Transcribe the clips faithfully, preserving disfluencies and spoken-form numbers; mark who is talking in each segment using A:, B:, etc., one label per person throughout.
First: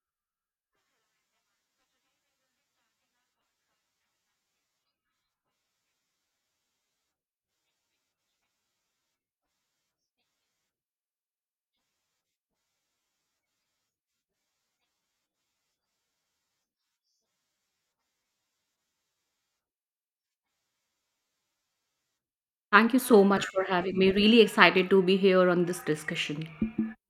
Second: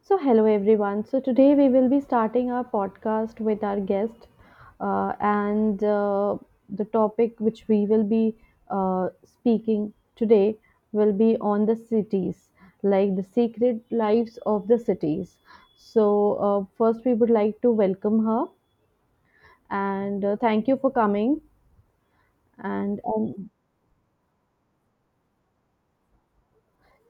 A: So, hello everyone. So, today we will be starting our podcast with our guest, uh, and uh, the topic which we will be uh, speaking today will be on the cities, like the secret lives of the cities. So, uh, First, we would like to welcome her and uh, thank you for coming.
B: Thank you
A: And
B: so much
A: um,
B: for having me. Really excited to be here on this discussion.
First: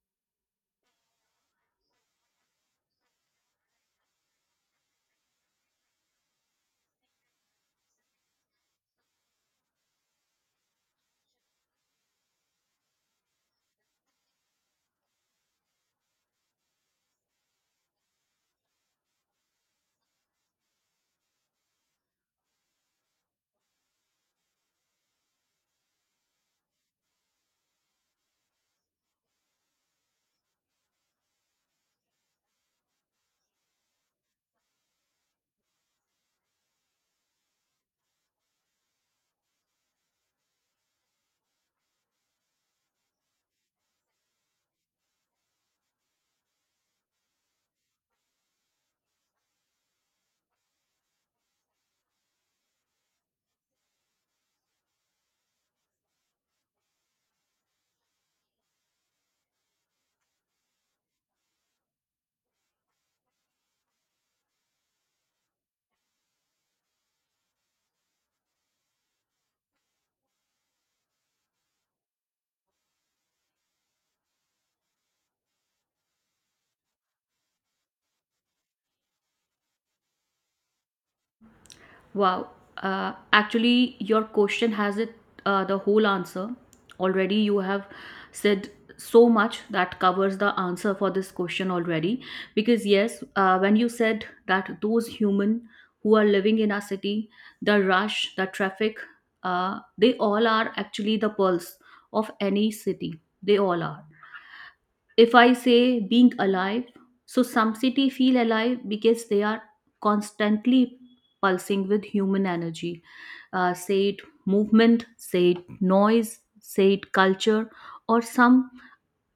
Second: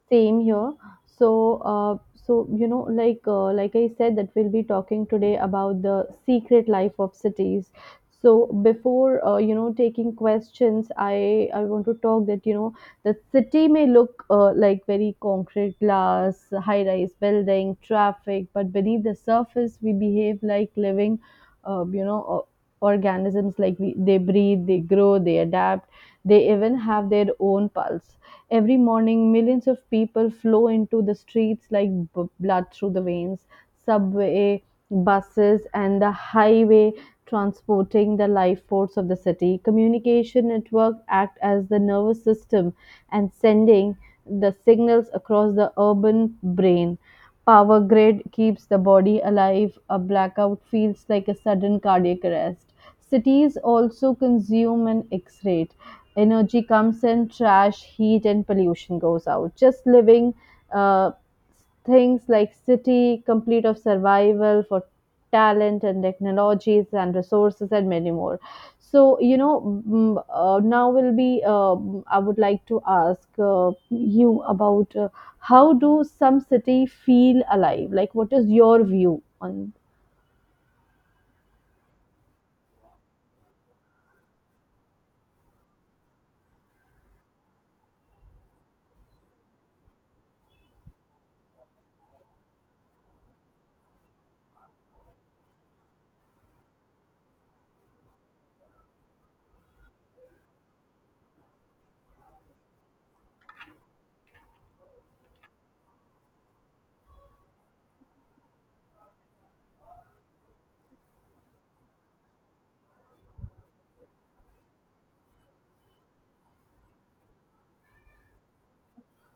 A: Same here. So, uh, so you know, like uh, like I said, that we'll be talking today about the secret life of cities. So before uh, you know taking questions, I I want to talk that you know the city may look uh, like very concrete glass, high-rise building, traffic, but beneath the surface, we behave like living, uh, you know, o- organisms. Like we, they breathe, they grow, they adapt, they even have their own pulse. Every morning, millions of people flow into the streets like b- blood through the veins. Subway, buses, and the highway transporting the life force of the city. Communication network act as the nervous system and sending the signals across the urban brain. Power grid keeps the body alive. A blackout feels like a sudden cardiac arrest. Cities also consume an X-ray energy comes in trash heat and pollution goes out just living uh, things like city complete of survival for talent and technologies and resources and many more. So you know mm, uh, now will be, um, I would like to ask uh, you about uh, how do some city feel alive, like what is your view on?
B: Wow. Uh, actually, your question has it uh, the whole answer. Already, you have said so much that covers the answer for this question already. Because, yes, uh, when you said that those human who are living in our city, the rush, the traffic, uh, they all are actually the pulse of any city. They all are. If I say being alive, so some city feel alive because they are constantly pulsing with human energy. Uh, say it movement, say it noise, say it culture. Or some,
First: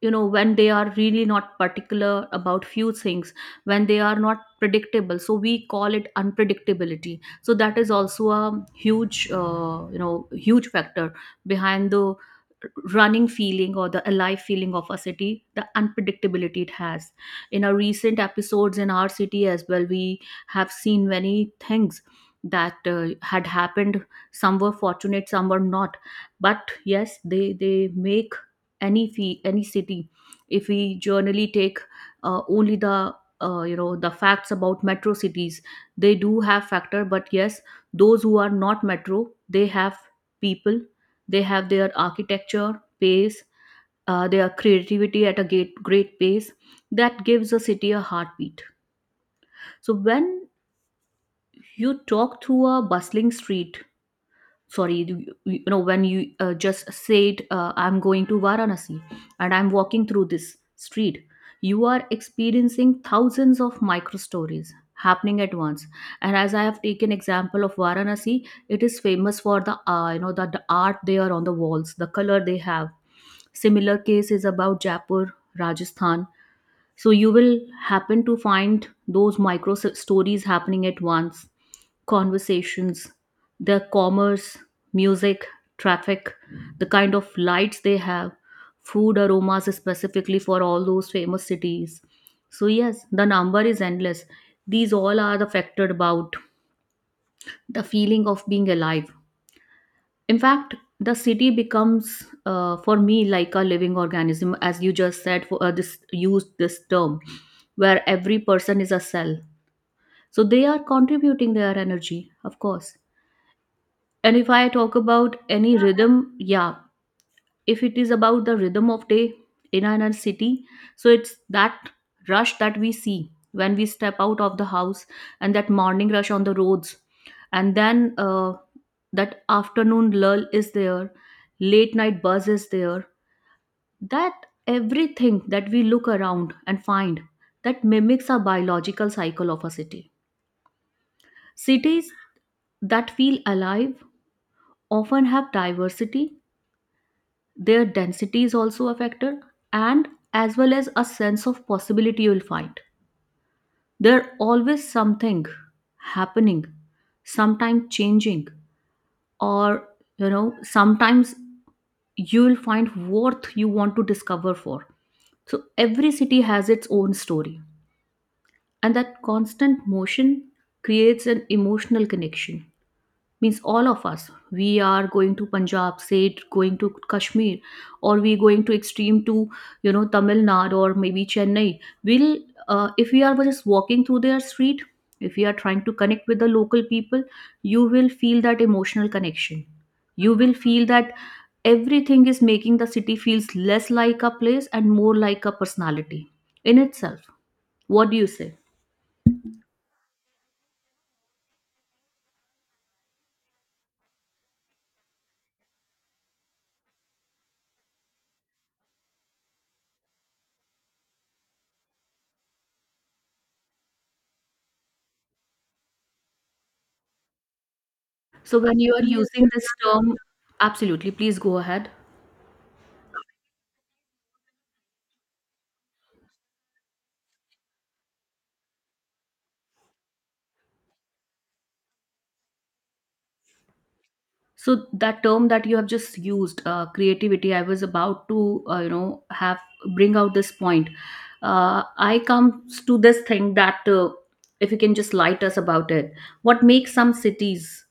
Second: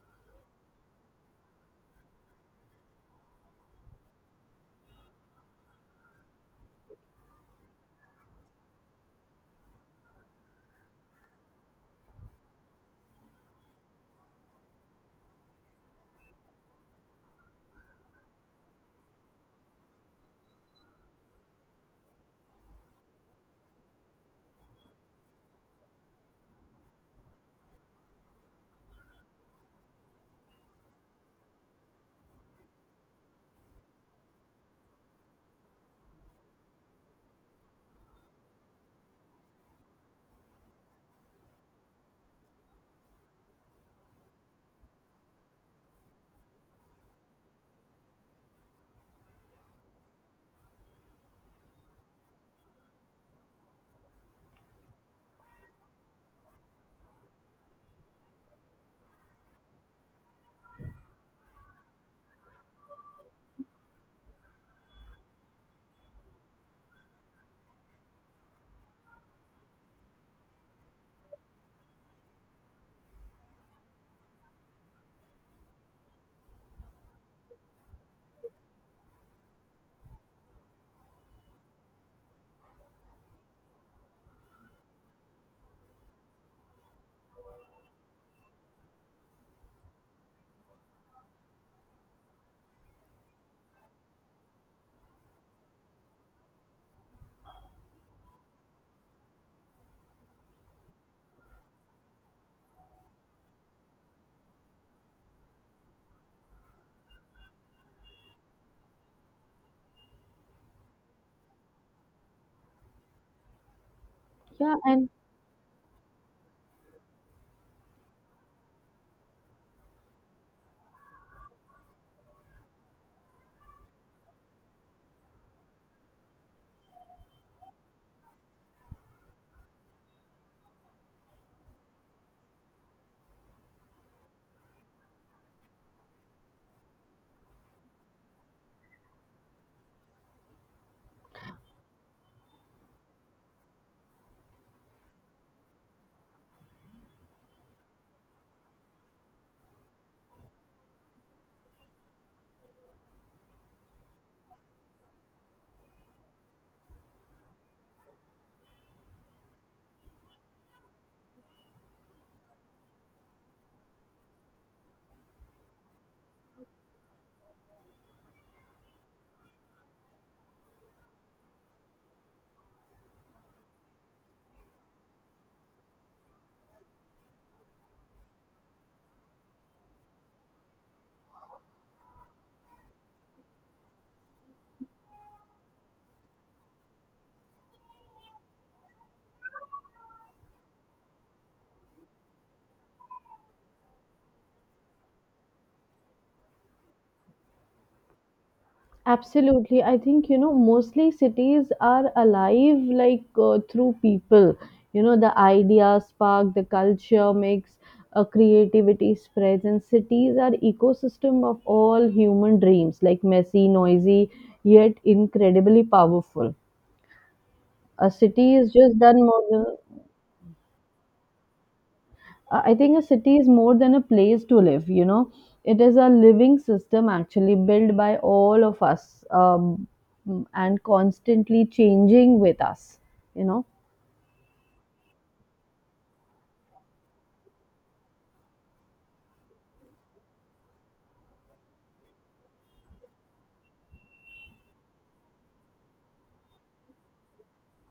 B: you know, when they are really not particular about few things, when they are not predictable, so we call it unpredictability. So that is also a huge, uh, you know huge factor behind the running feeling or the alive feeling of a city, the unpredictability it has. In our recent episodes in our city as well, we have seen many things that uh, had happened. Some were fortunate, some were not, but yes, they they make any fee any city, if we generally take uh, only the uh, you know the facts about metro cities. They do have factor, but yes, those who are not metro, they have people, they have their architecture pace, uh, their creativity at a great, great pace that gives a city a heartbeat. So when you talk through a bustling street, sorry, you, you know when you uh, just said, uh, I'm going to Varanasi and I'm walking through this street, you are experiencing thousands of micro stories happening at once. And as I have taken example of Varanasi, it is famous for the uh, you know the, the art they are on the walls, the color they have. Similar case is about Jaipur, Rajasthan. So you will happen to find those micro s- stories happening at once: conversations, their commerce, music, traffic, the kind of lights they have, food aromas specifically for all those famous cities. So, yes, the number is endless. These all are the factor about the feeling of being alive. In fact, the city becomes, uh, for me, like a living organism, as you just said. For uh, this, used this term, where every person is a cell. So they are contributing their energy, of course. And if I
A: Yeah
B: talk
A: and
B: about any rhythm, yeah, if it is about the rhythm of day in our city, so it's that rush that we see when we step out of the house and that morning rush on the roads. And then, uh, that afternoon lull is there, late night buzz is there, that everything that we look around and find that mimics our biological cycle of a city. Cities that feel alive often have diversity. Their density is also a factor, and as well as a sense of possibility you'll find. There always something happening, sometimes changing, or, you know, sometimes you will find worth you want to discover for. So every city has its own story, and that constant motion creates an emotional connection. Means all of us, we are going to Punjab, say, going to Kashmir, or we going to extreme to you know Tamil Nadu, or maybe Chennai. Will, uh, if we are just walking through their street, if we are trying to connect with the local people, you will feel that emotional connection. You will feel that everything is making the city feels less like a place and more like a personality in itself. What do you say?
A: Absolutely. I think, you know, mostly cities are alive like uh, through people. You know, the ideas spark, the culture mix, uh, creativity spreads, and cities are ecosystem of all human dreams, like messy, noisy, yet incredibly powerful. A city
B: So
A: is
B: when you
A: just
B: are
A: done more
B: using this
A: than
B: term, absolutely, please go ahead.
A: uh, I think a city is more than a place to live, you know. It is a living system actually built by all of us um, and constantly changing with us, you know.
B: So that term that you have just used, uh, creativity, I was about to, uh, you know, have bring out this point. Uh, I comes to this thing that, uh, if you can just light us about it, what makes some cities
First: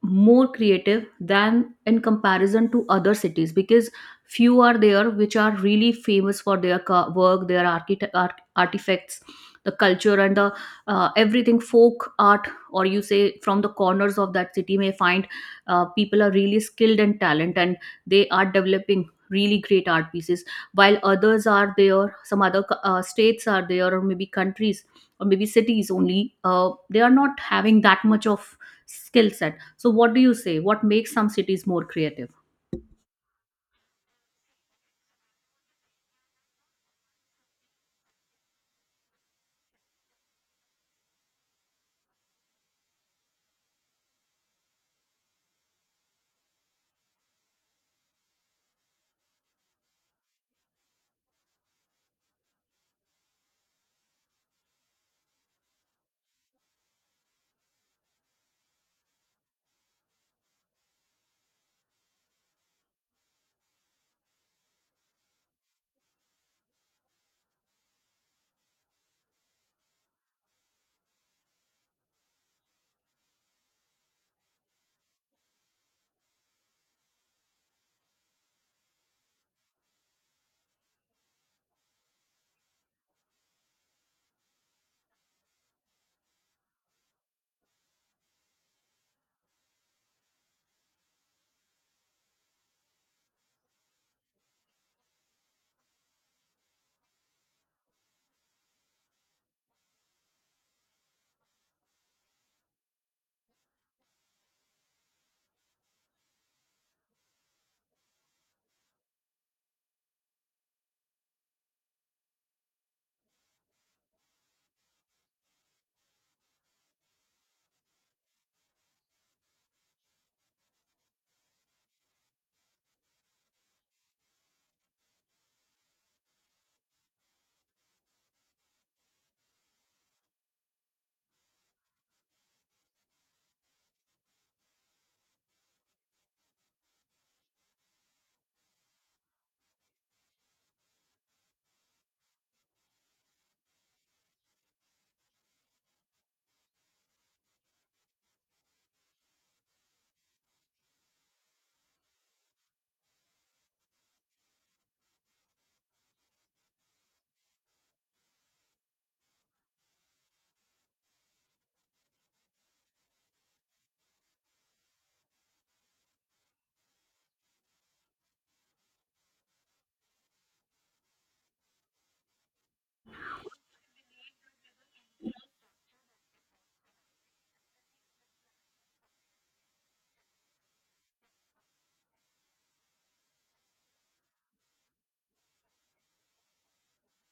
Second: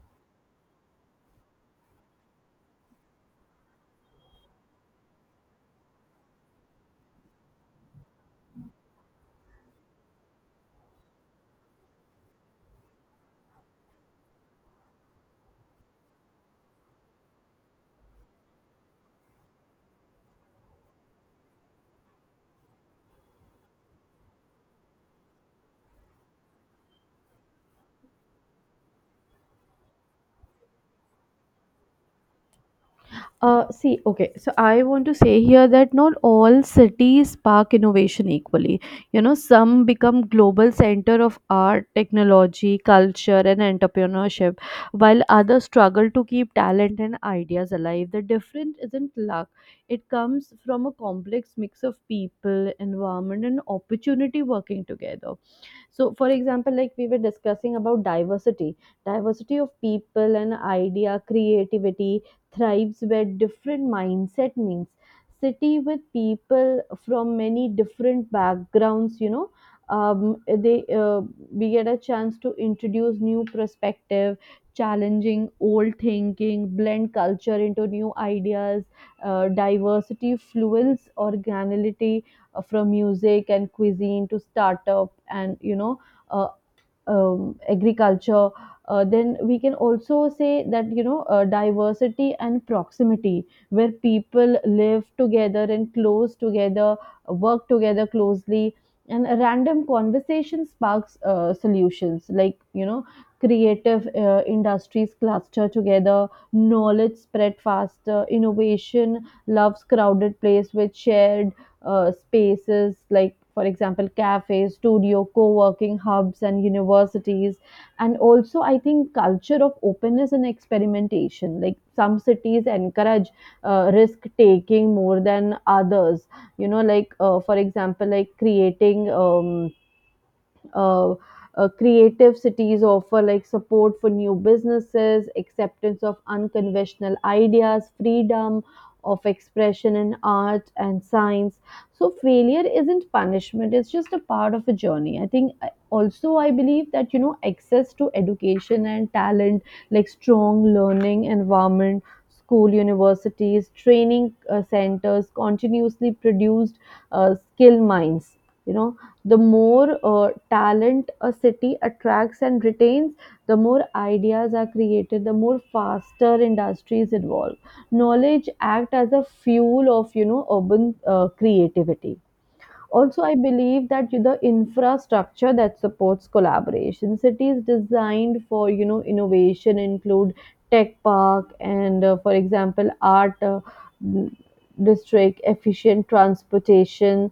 B: more creative than in comparison to other cities? Because few are there which are really famous for their ca- work, their archite- art- artifacts, the culture, and the, uh, everything folk art, or you say from the corners of that city may find uh, people are really skilled and talent, and they are developing really great art pieces. While others are there, some other uh, states are there, or maybe countries, or maybe cities only, uh, they are not having that much of skill set. So, what do you say? What makes some cities more creative?
A: Uh, see, okay, so I want to say here that not all cities spark innovation equally. You know, some become global center of art, technology, culture, and entrepreneurship, while others struggle to keep talent and ideas alive. The difference isn't luck; it comes from a complex mix of people, environment, and opportunity working together. So, for example, like we were discussing about diversity, diversity of people and idea, creativity thrives where different mindset means city with people from many different backgrounds, you know um, they uh, we get a chance to introduce new perspective, challenging old thinking, blend culture into new ideas. Uh, diversity fuels organality, uh, from music and cuisine to startup and, you know uh, um, agriculture. Uh, then we can also say that, you know uh, diversity and proximity, where people live together and close together, work together closely, and a random conversation sparks uh, solutions. Like you know, creative uh, industries cluster together, knowledge spread faster, innovation loves crowded place with shared uh, spaces, like for example cafes, studio, co-working hubs, and universities. And also I think culture of openness and experimentation, like some cities encourage uh, risk taking more than others. You know like uh, for example, like creating um, uh, uh, creative cities offer like support for new businesses, acceptance of unconventional ideas, freedom of expression in art and science. So failure isn't punishment, it's just a part of a journey. I think I- also I believe that you know access to education and talent, like strong learning environment, school, universities, training uh, centers, continuously produced uh, skill minds. You know, the more uh, talent a city attracts and retains, the more ideas are created, the more faster industries evolve. Knowledge act as a fuel of you know urban uh, creativity. Also, I believe that the infrastructure that supports collaboration, cities designed for you know innovation, include tech park and, uh, for example, art. Uh, district efficient transportation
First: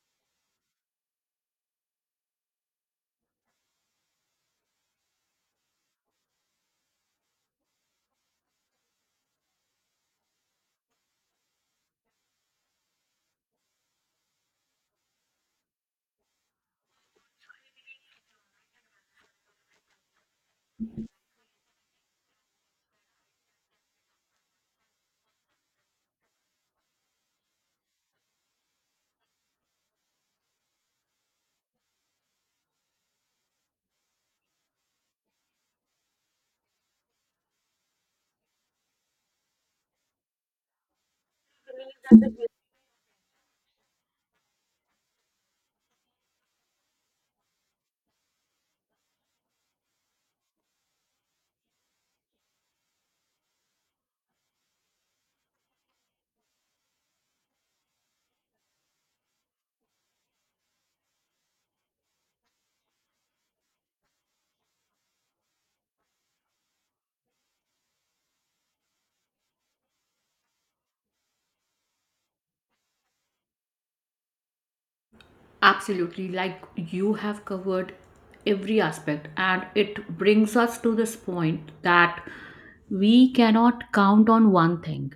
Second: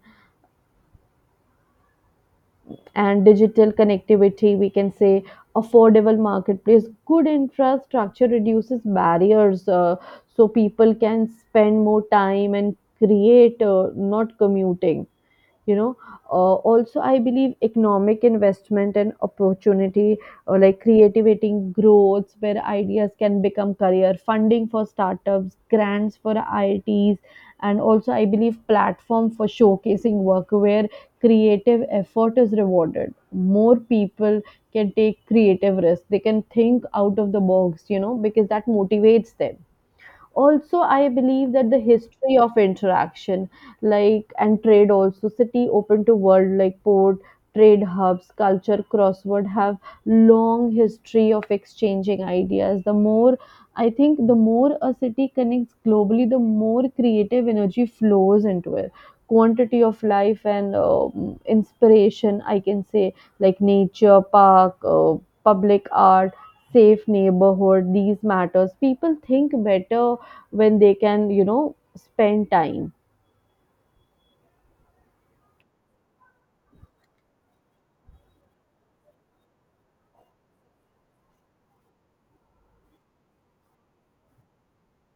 A: and digital connectivity, we can say, affordable marketplace, good infrastructure reduces barriers, uh, so people can spend more time and create, uh, not commuting, you know. Uh, also I believe economic investment and opportunity or like creativity growth where ideas can become career, funding for startups, grants for its, and also I believe platform for showcasing work where creative effort is rewarded, more people can take creative risks, they can think out of the box, you know, because that motivates them. Also I believe that the history of interaction, like and trade, also city open to world like port, trade hubs, culture crossword have long history of exchanging ideas. The more i think the more a city connects globally, the more creative energy flows into it. Quantity of life and um inspiration I can say, like nature park, uh, public art, safe neighborhood, these matters, people think better when they can you know spend time.
B: Absolutely. Like you have covered every aspect, and it brings us to this point that we cannot count on one thing.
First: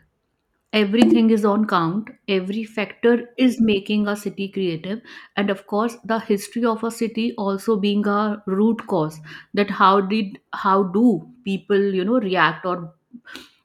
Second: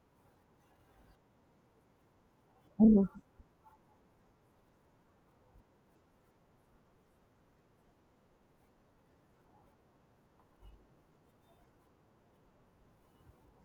B: Everything is on count, every
A: Mhm.
B: factor is making a city creative, and of course, the history of a city also being a root cause, that how did how do people you know react, or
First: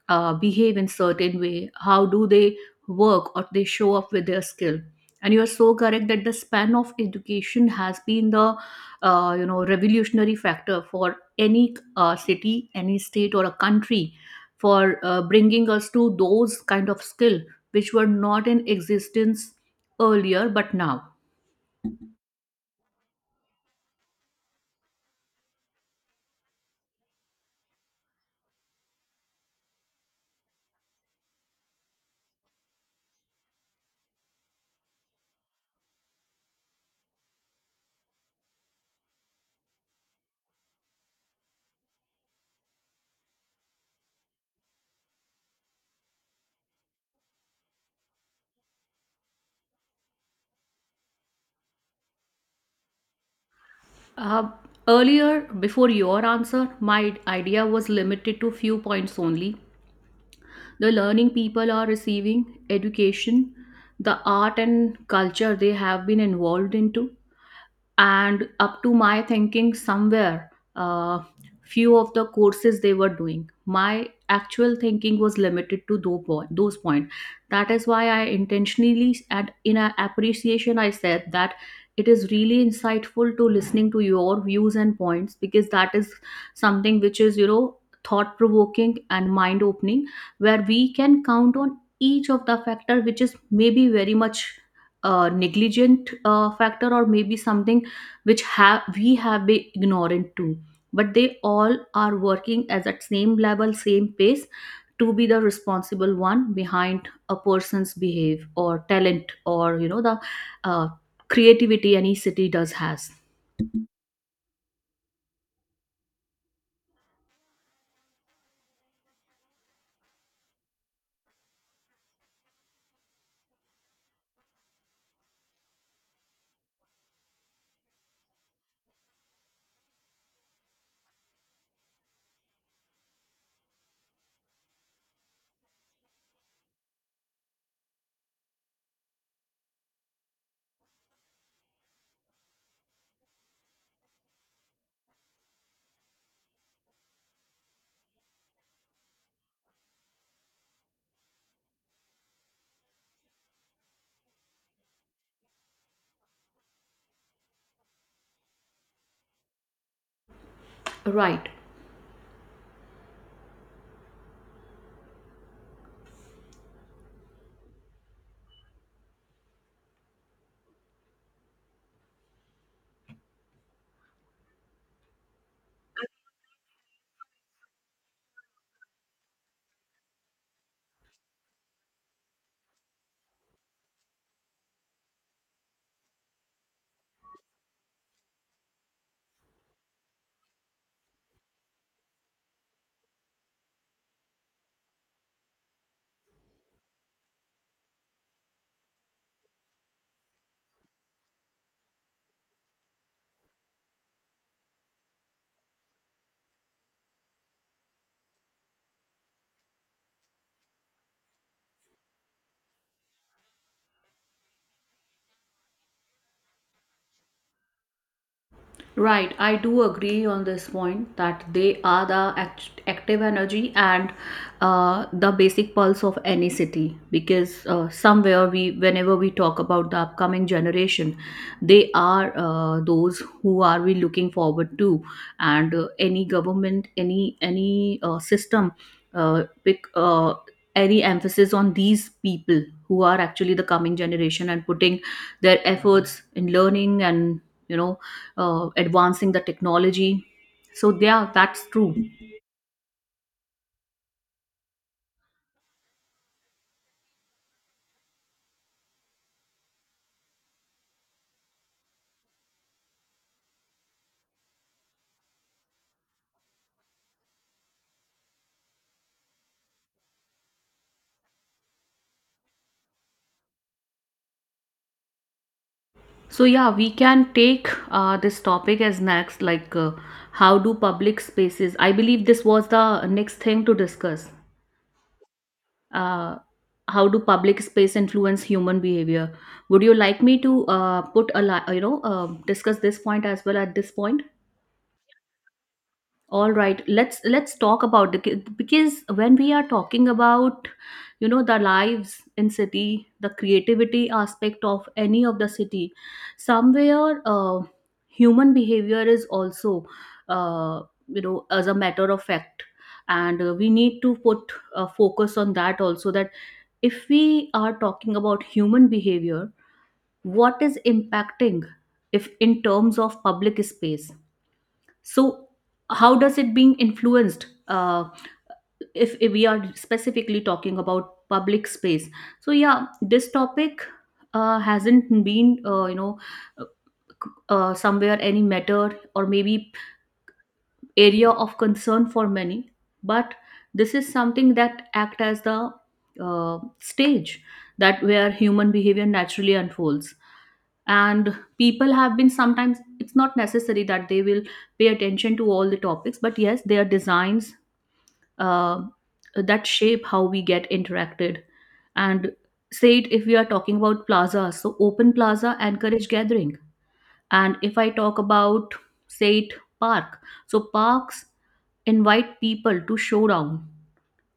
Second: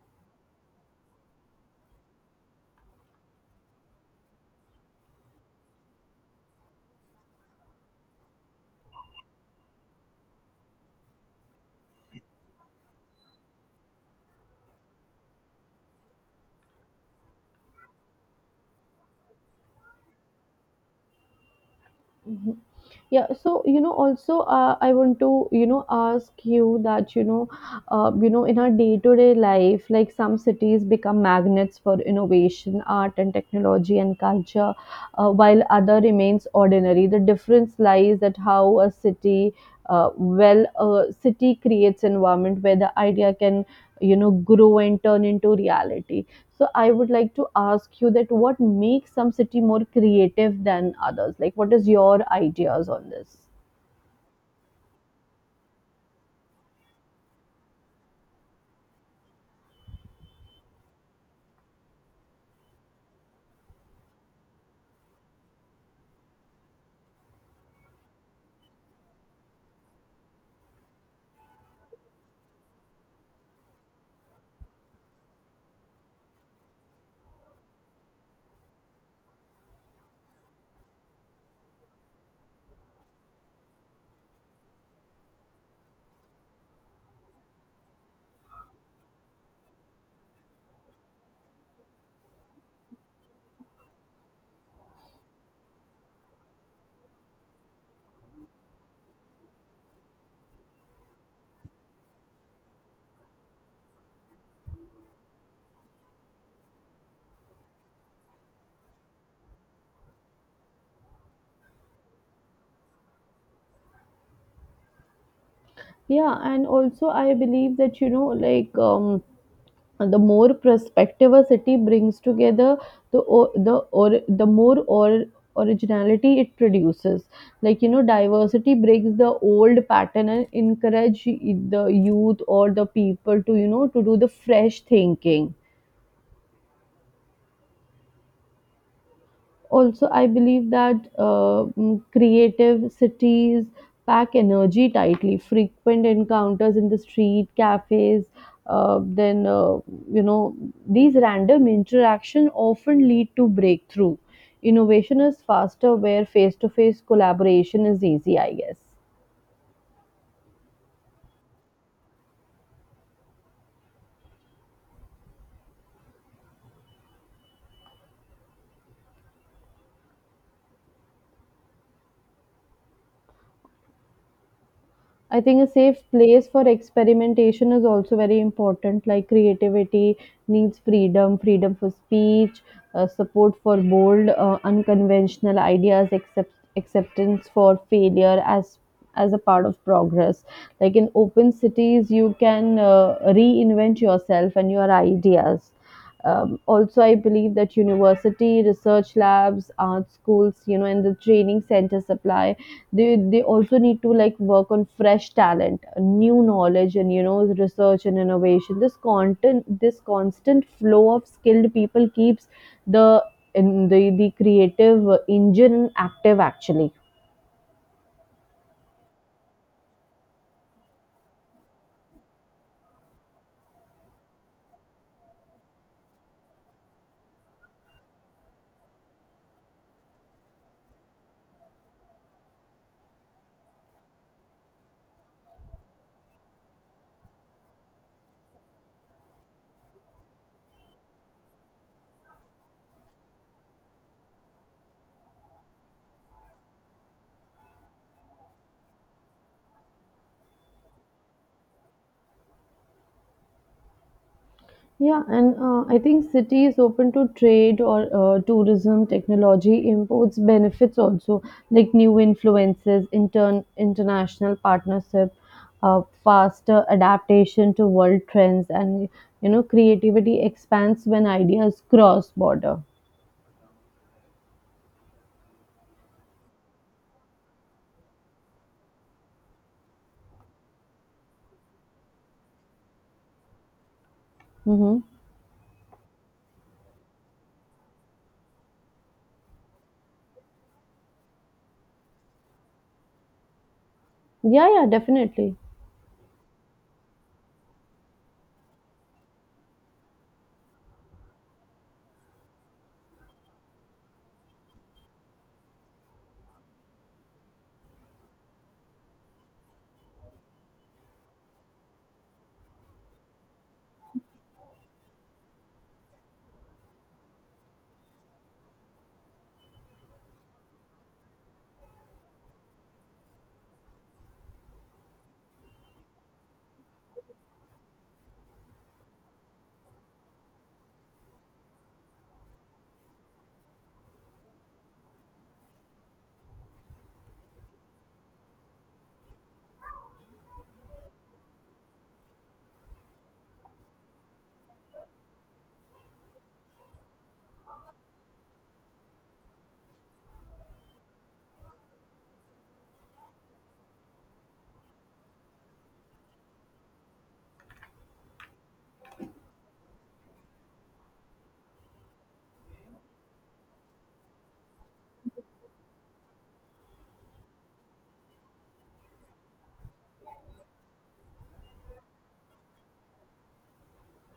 B: uh, behave in certain way, how do they work, or they show up with their skill. And you are so correct that the span of education has been the, uh, you know revolutionary factor for any uh, city, any state, or a country, for uh, bringing us to those kind of skill which were not in existence earlier, but now.
A: Mhm. Yeah, so you know also uh, I want to you know ask you that, you know uh, you know in our day to day life, like some cities become magnets for innovation, art and technology and culture, uh, while other remains ordinary. The difference lies that how a city, uh, well a city creates environment where the idea can you know grow and turn into reality. So I would like to ask you that what makes some city more creative than others? Like what is your ideas on this?
B: uh, Earlier, before your answer, my idea was limited to few points only: the learning people are receiving, education, the art and culture they have been involved into. And up to my thinking somewhere, uh, few of the courses they were doing, my actual thinking was limited to those point, those point. That is why I intentionally and in a appreciation I said that it is really insightful to listening to your views and points, because that is something which is, you know thought provoking and mind opening, where we can count on each of the factor which is maybe very much, uh, negligent uh, factor, or maybe something which have we have been ignorant to, but they all are working as at same level, same pace, to be the responsible one behind a person's behave or talent, or you know the uh, creativity any city does has.
A: Yeah, and also I believe that, you know, like um, the more perspective a city brings together, the o- the or the more or originality it produces. Like you know, diversity breaks the old pattern and encourage the youth or the people to you know to do the fresh thinking. Also I believe that uh, mm, creative cities pack energy tightly, frequent encounters in the street cafes. Uh, then uh, you know These random interaction often lead to breakthrough. Innovation is faster where face to face collaboration is easy, I guess.
B: Right.
A: I think a safe place for experimentation is also very important. Like creativity needs freedom, freedom for speech, uh, support for bold, uh, unconventional ideas, accept, acceptance for failure as as a part of progress. Like in open cities, you can uh, reinvent yourself and your ideas. Um, also, I believe that university research labs, art schools, you know, and the training centers supply, they they also need to like work on fresh talent, new knowledge, and you know research and innovation. This content this constant flow of skilled people keeps the in the, the creative engine active actually.
B: Right, I do agree on this point that they are the act- active energy, and uh, the basic pulse of any city. Because uh, somewhere we, whenever we talk about the upcoming generation, they are, uh, those who are we looking forward to, and uh, any government, any any uh, system, uh, pick uh, any emphasis on these people who are actually the coming generation and putting their efforts in learning, and you know uh, advancing the technology. So yeah, that's true.
A: Yeah, and uh, I think cities open to trade or uh, tourism, technology, imports, benefits also, like new influences, intern international partnership, uh, faster adaptation to world trends, and you know, creativity expands when ideas cross border.
B: So yeah, we can take uh, this topic as next, like, uh, how do public spaces? I believe this was the next thing to discuss.
A: Mm-hmm.
B: uh, how do public space influence human behavior? Would you like me to uh, put a li- you know uh, discuss this point as well at this point?
A: Yeah, yeah, definitely.
B: All right, let's let's talk about the ki- because when we are talking about, you know the lives in city, the creativity aspect of any of the city, somewhere, uh, human behavior is also, uh, you know as a matter of fact. And uh, we need to put a focus on that also, that if we are talking about human behavior, what is impacting? If in terms of public space, so how does it being influenced? uh, if, if we are specifically talking about public space. So yeah, this topic uh, hasn't been, uh, you know uh, uh, somewhere, any matter or maybe area of concern for many. But this is something that act as the, uh, stage, that where human behavior naturally unfolds. And people have been, sometimes it's not necessary that they will pay attention to all the topics, but yes, their designs, uh, that shape how we get interacted. And say it, if we are talking about plaza, so open plaza encourage gathering. And if I talk about, say it, park, so parks invite people to show down,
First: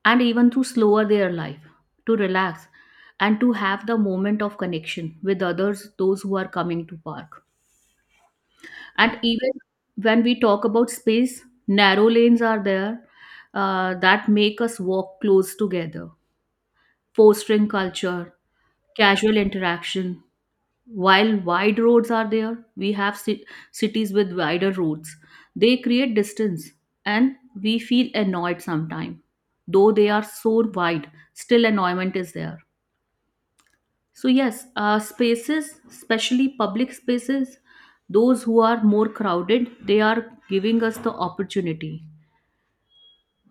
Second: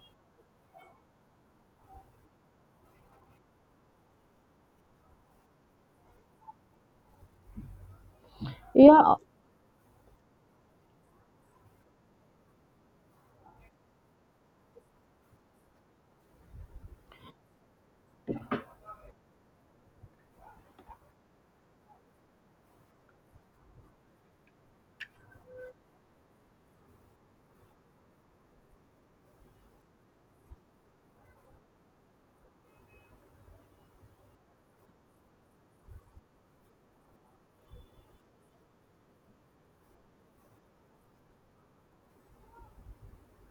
B: and even to slower their life, to relax, and to have the moment of connection with others, those who are coming to park.
A: Yeah,
B: And even when we talk about space, narrow lanes are there, uh, that make us walk close together, fostering culture, casual interaction. While wide roads are there, we have ci- cities with wider roads. They create distance and we feel annoyed sometimes. Though they are so wide, still annoyment is there. So, yes, uh, spaces, especially public spaces, those who are more crowded, they are giving us the opportunity.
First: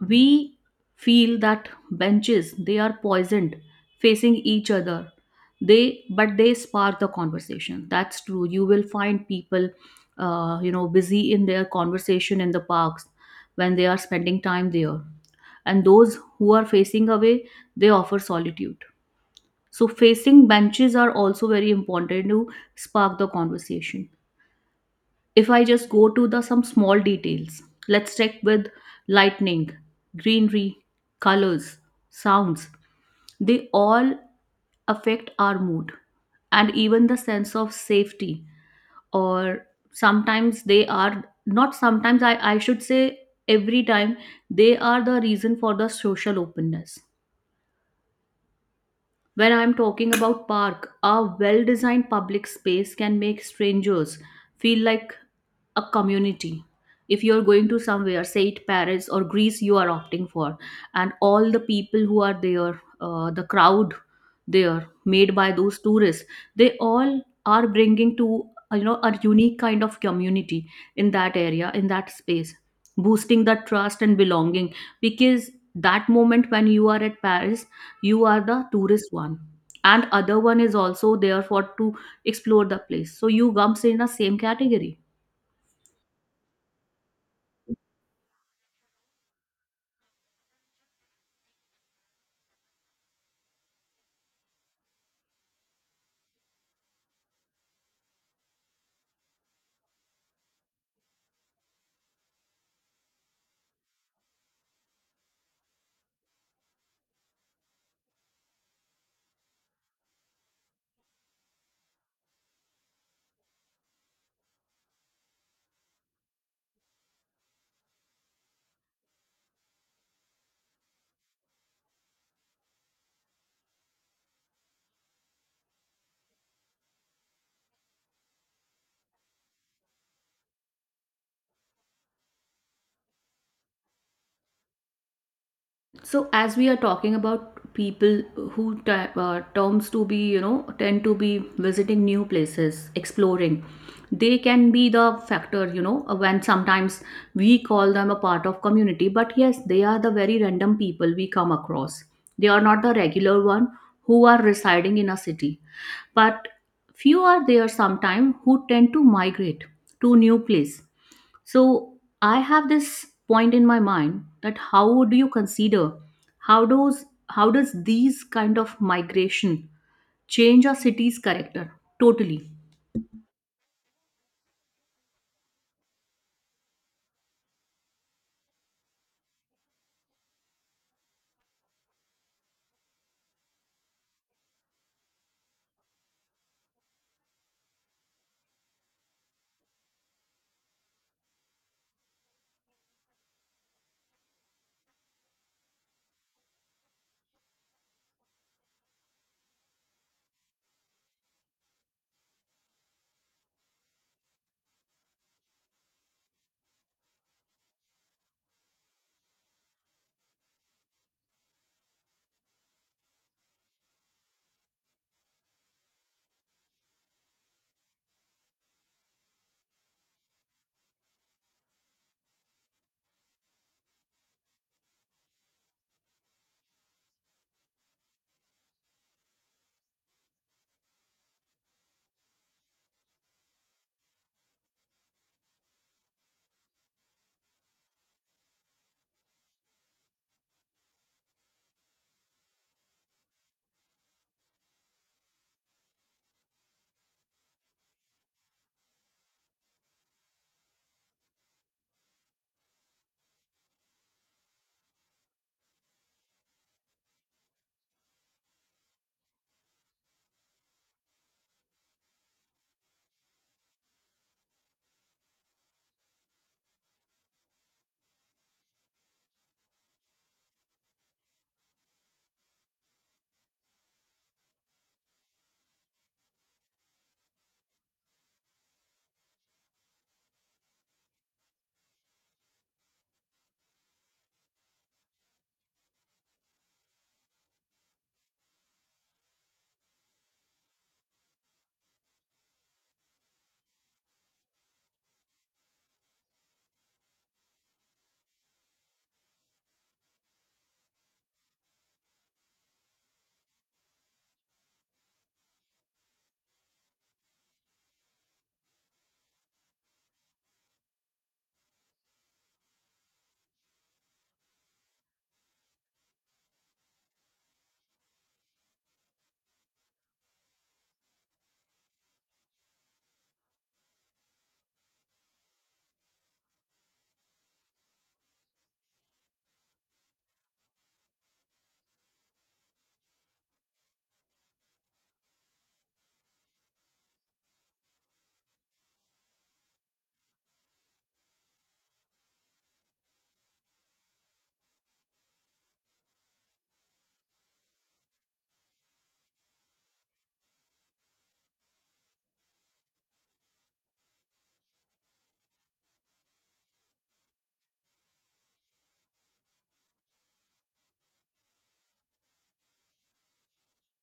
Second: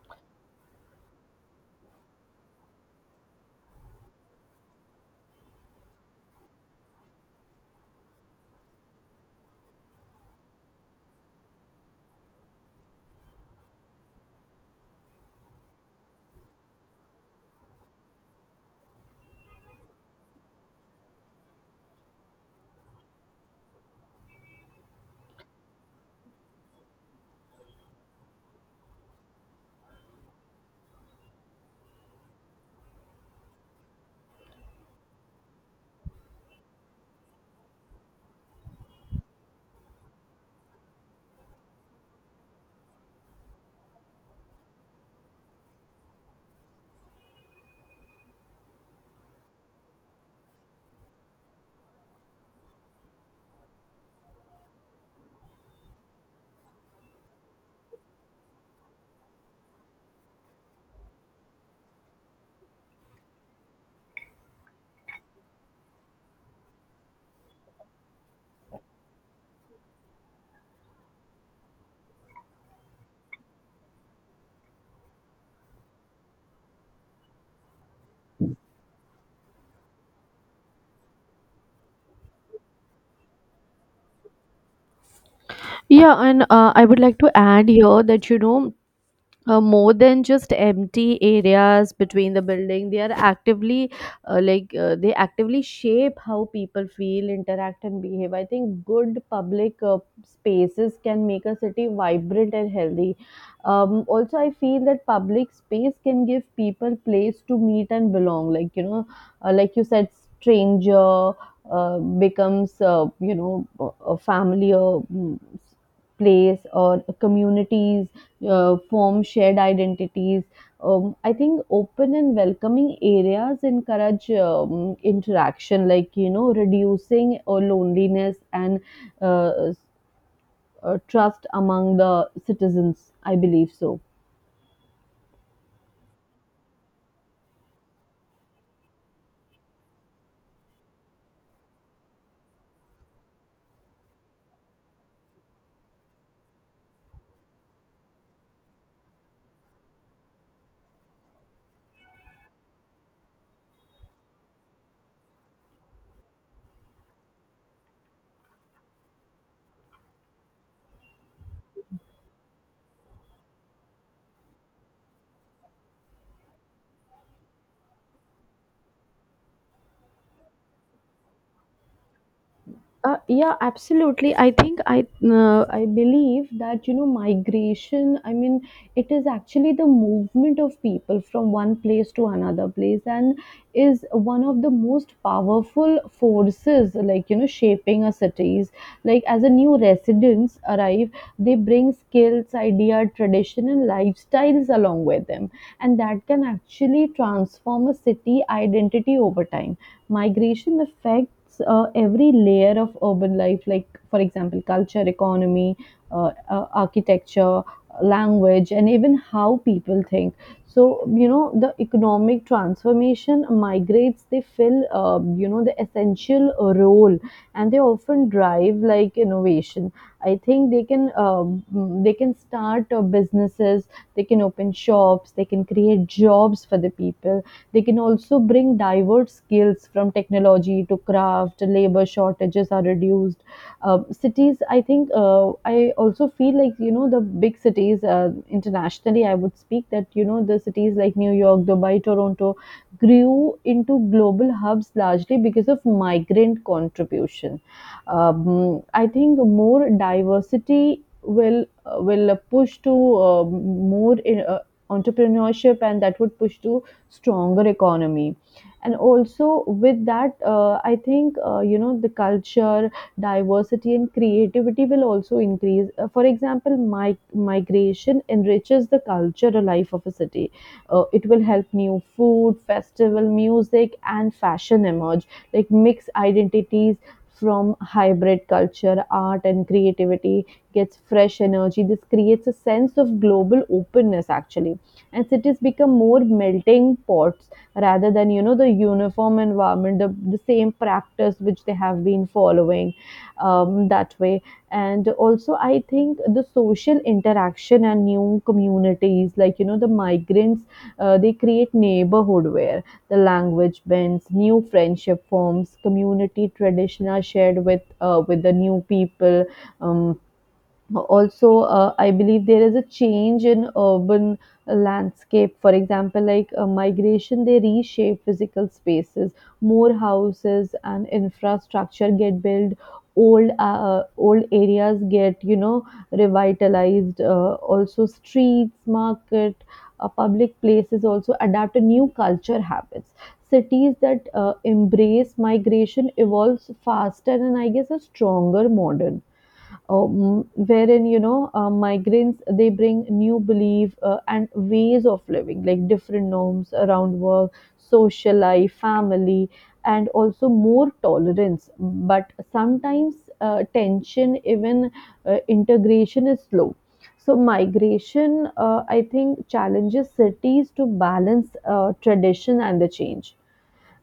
B: We feel that benches, they are poisoned, facing each other. They, but they spark the conversation. That's true. You will find people, uh, you know, busy in their conversation in the parks when they are spending time there. And those who are facing away, they offer solitude. So facing benches are also very important to spark the conversation. If I just go to the some small details, let's check with lightning, greenery, colors, sounds. They all affect our mood and even the sense of safety. Or sometimes they are not sometimes I, I should say every time they are the reason for the social openness. When I'm talking about park, a well designed public space can make strangers feel like a community. If you're going to somewhere, say it Paris or Greece, you are opting for, and all the people who are there, uh, the crowd there made by those tourists, they all are bringing to uh, you know a unique kind of community in that area, in that space, boosting that trust and belonging. Because that moment when you are at Paris, you are the tourist one, and other one is also there for to explore the place. So you comes in the same category.
A: yeah, and uh, I would like to add here that you know, uh, more than just empty areas between the building, they are actively, uh, like uh, they actively shape how people feel, interact and behave. I think good public uh, spaces can make a city vibrant and healthy. Um, also I feel that public space can give people place to meet and belong, like you know, uh, like you said stranger uh, becomes, uh, you know, a a family or mm, place or communities uh, form shared identities. Um, I think open and welcoming areas encourage um, interaction, like you know, reducing uh, loneliness and uh, s- uh, trust among the citizens. I believe so.
B: So, as we are talking about people who t- uh, terms to be, you know, tend to be visiting new places, exploring, they can be the factor, you know, uh, when sometimes we call them a part of community, but yes, they are the very random people we come across. They are not the regular one who are residing in a city, but few are there sometime who tend to migrate to new place. So I have this point in my mind that how do you consider how does how does these kind of migration change a city's character totally?
A: Uh, yeah, absolutely. I think I uh, I believe that you know migration, I mean, it is actually the movement of people from one place to another place, and is one of the most powerful forces. Like you know, shaping a cities. Like as a new residents arrive, they bring skills, idea, tradition, and lifestyles along with them, and that can actually transform a city identity over time. Migration affects uh, every layer of urban life, like for example culture, economy, uh, uh, architecture, language, and even how people think. So you know the economic transformation, migrates they fill uh, you know the essential role, and they often drive like innovation. I think they can, uh, mm, they can start uh, businesses, they can open shops, they can create jobs for the people, they can also bring diverse skills from technology to craft, labor shortages are reduced. Um, cities, I think, uh, I also feel like, you know, the big cities uh, internationally, I would speak that, you know, the cities like New York, Dubai, Toronto grew into global hubs largely because of migrant contribution. Um, I think more diversity will uh, will push to uh, more in, uh, entrepreneurship, and that would push to stronger economy. And also with that, uh, i think uh, you know, the culture diversity and creativity will also increase. Uh, for example, my migration enriches the cultural life of a city. Uh, it will help new food, festival, music, and fashion emerge, like mixed identities from hybrid culture. Art and creativity gets fresh energy. This creates a sense of global openness, actually, and cities become more melting pots rather than you know the uniform environment, the, the same practice which they have been following, um, that way. And also, I think the social interaction and new communities, like you know the migrants, uh, they create neighborhood where the language bends, new friendship forms, community tradition are shared with uh, with the new people. um, Also, uh, I believe there is a change in urban landscape. For example, like uh, migration, they reshape physical spaces. More houses and infrastructure get built. Old uh, uh, old areas get, you know, revitalized. Uh, also streets, market, uh, public places also adapt to new culture habits. Cities that uh, embrace migration evolves faster, and I guess are stronger, modern. Um, wherein, you know, uh, migrants, they bring new belief uh, and ways of living, like different norms around work, social life, family, and also more tolerance, but sometimes uh, tension, even uh, integration is slow. So migration, uh, I think, challenges cities to balance uh, tradition and the change.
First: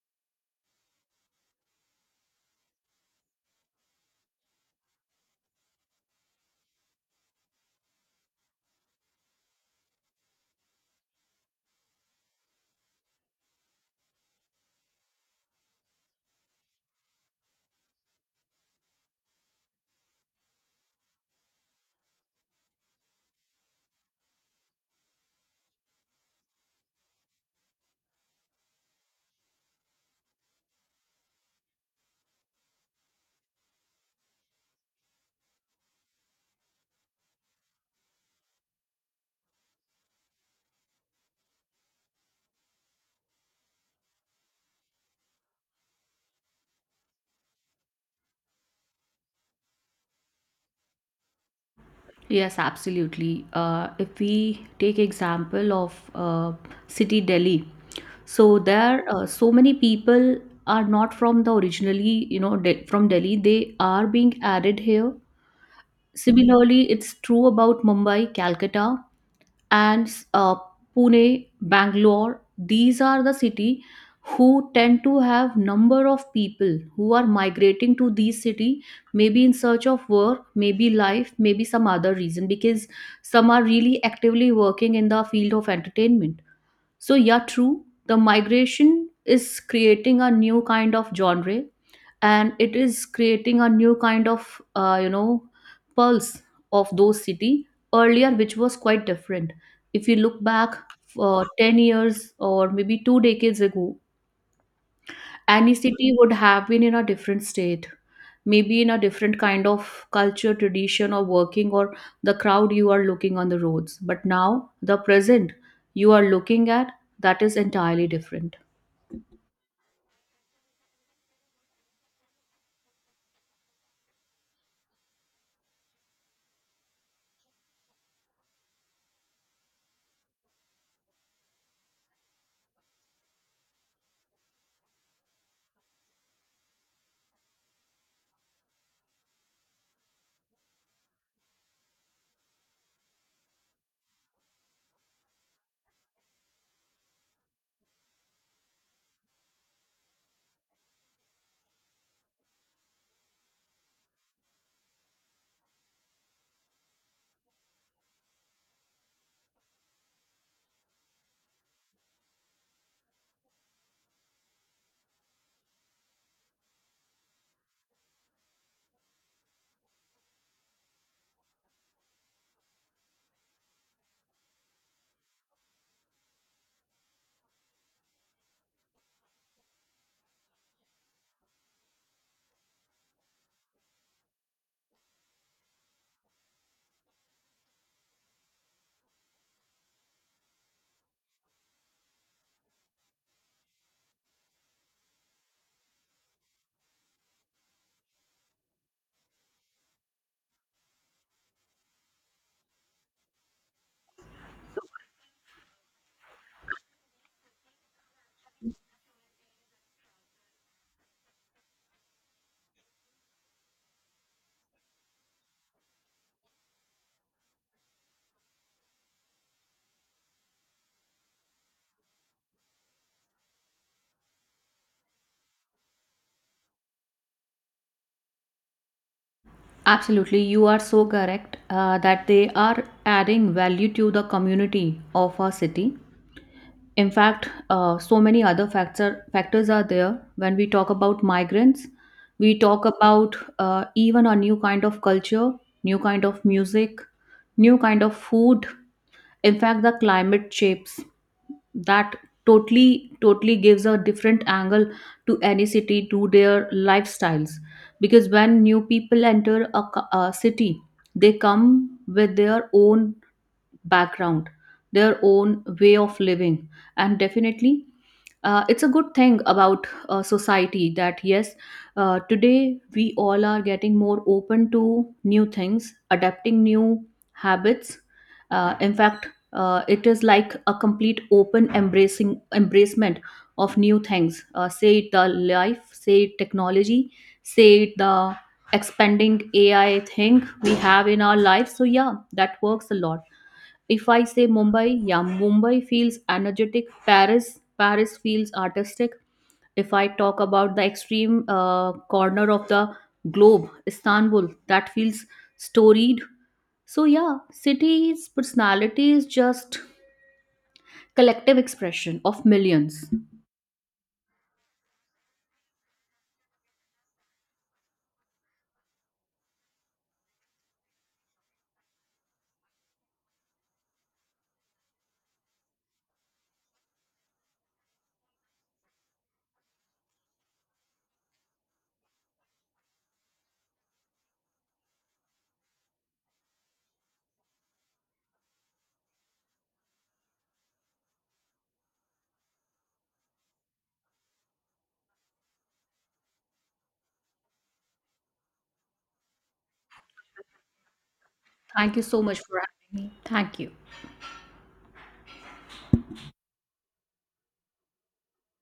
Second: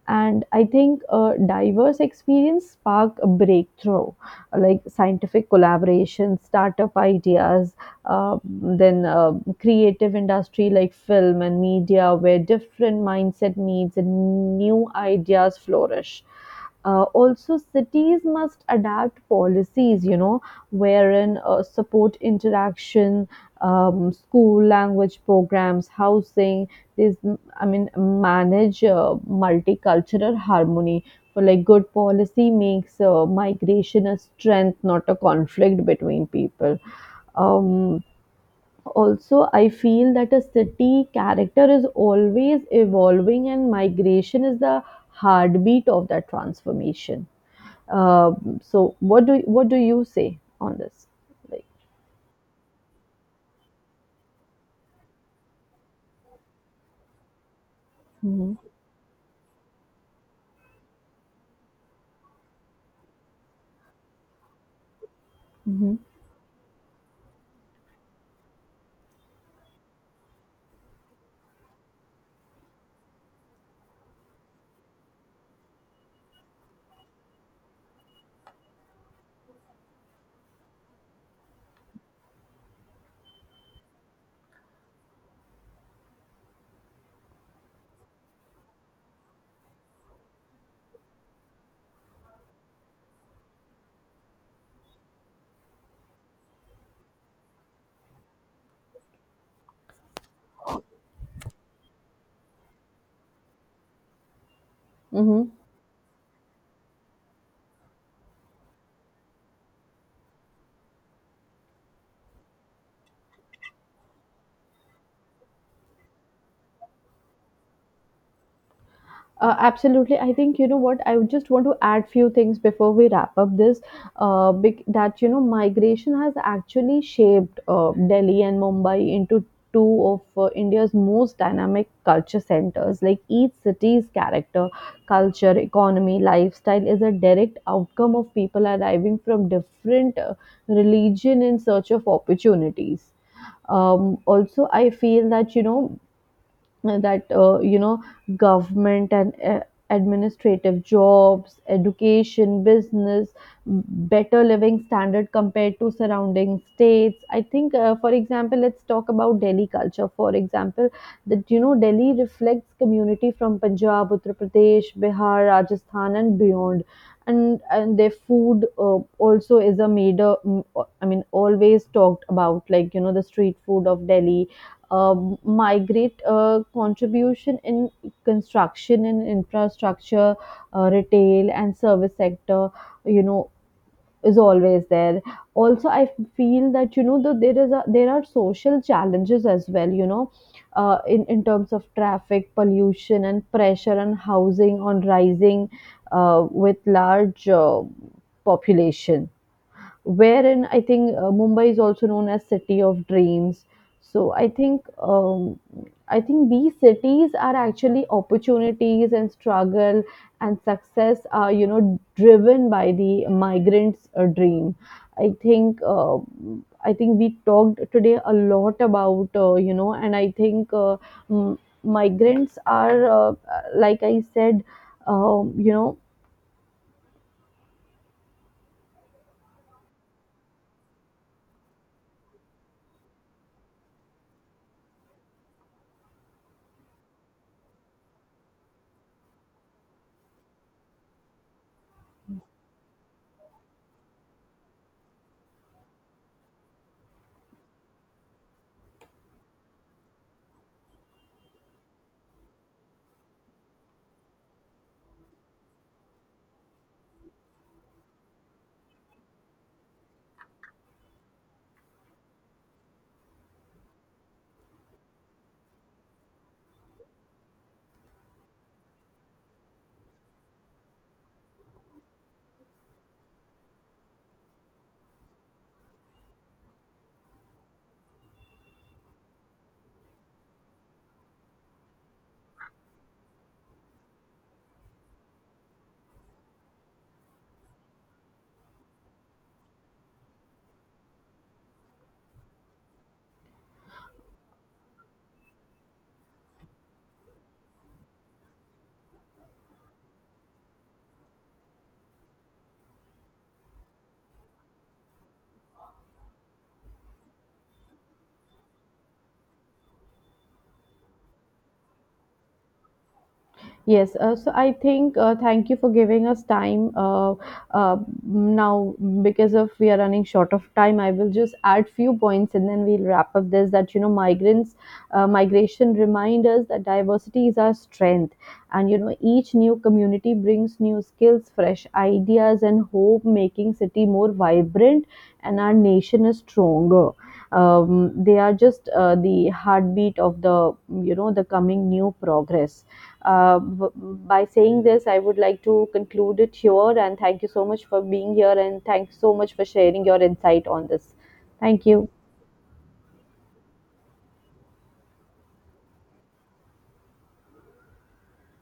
A: And I think a diverse experience spark a breakthrough, like scientific collaboration, startup ideas, uh, then uh, creative industry like film and media, where different mindset meets and new ideas flourish. Uh, also, cities must adapt policies, you know, wherein uh, support interaction, um, school, language programs, housing. This I mean, manage uh, multicultural harmony. For like, good policy makes uh, migration a strength, not a conflict between people. Um, Also, I feel that a city character is always evolving, and migration is the heartbeat of that transformation. Um so, what do what do you say on this? Like,
B: Yes, absolutely. Uh, if we take example of uh, city Delhi,
A: mm-hmm,
B: so there uh, so many people are not from the originally you know de- from Delhi. They are being added here. Similarly, it's true about Mumbai, Calcutta, and uh, Pune, Bangalore. These are the city who tend to have number of people who are migrating to these city, maybe in search of work, maybe life, maybe some other reason, because some are really actively working in the field of entertainment. So, yeah, true. The migration is creating a new kind of genre and it is creating a new kind of, uh, you know, pulse of those city earlier, which was quite different. If you look back for ten years or maybe two decades ago,
A: mm-hmm,
B: any city would have been in a different state, maybe in a different kind of culture tradition or working or the crowd you are looking on the roads. But now the present you are looking at, that is entirely different.
A: Uh, absolutely. I think, you know, what I would just want to add few things before we wrap up this. Uh, bec- that you know, migration has actually shaped uh, Delhi and Mumbai into two of uh, India's most dynamic culture centers. Like each city's character, culture, economy, lifestyle is a direct outcome of people arriving from different uh, religion in search of opportunities. Um, also, I feel that you know that uh, you know government and uh, administrative jobs, education, business, better living standard compared to surrounding states. I think uh, for example, let's talk about Delhi culture. For example, that you know Delhi reflects community from Punjab, Uttar Pradesh, Bihar, Rajasthan, and beyond. And and their food uh, also is a major mm, I mean, always talked about, like you know, the street food of Delhi. uh, Migrate uh, contribution in construction and infrastructure, uh, retail and service sector, you know, is always there. Also, I feel that you know the, there is a, there are social challenges as well. You know, uh, in in terms of traffic, pollution, and pressure on housing on rising uh, with large uh, population, wherein I think uh, Mumbai is also known as city of dreams. So I think, um, I think these cities are actually opportunities, and struggle and success are, you know, driven by the migrants' uh, dream. I think uh, I think we talked today a lot about uh, you know, and I think uh, m- migrants are uh, like I said, um, you know
B: Absolutely, you are so correct, uh, that they are adding value to the community of our city. In fact, uh, so many other facts factors are there. When we talk about migrants, we talk about uh, even a new kind of culture, new kind of music, new kind of food. In fact, the climate shapes that totally, totally gives a different angle to any city, to their lifestyles. Because when new people enter a, co- a city, they come with their own background, their own way of living. And definitely, uh, it's a good thing about uh, society that yes, uh, today we all are getting more open to new things, adapting new habits. Uh, in fact, uh, it is like a complete open embracing embracement of new things. Uh, say it the life, say it technology, say it the expanding A I thing we have in our life. So yeah, that works a lot. If I say Mumbai, yeah, Mumbai feels energetic. Paris, Paris feels artistic. If I talk about the extreme uh, corner of the globe, Istanbul, that feels storied. So yeah, cities' personality is just collective expression of millions.
A: Yes, uh, so I think uh, thank you for giving us time, uh, uh, now because of we are running short of time. I will just add few points and then we'll wrap up this. That you know, migrants, uh, migration remind us that diversity is our strength, and you know, each new community brings new skills, fresh ideas, and hope, making city more vibrant and our nation is stronger. Um, they are just uh, the heartbeat of the, you know, the coming new progress. Uh, b- by saying this, I would like to conclude it here, and thank you so much for being here, and thanks so much for sharing your insight on this. Thank
B: Thank you
A: you.
B: so much for having me. Thank you.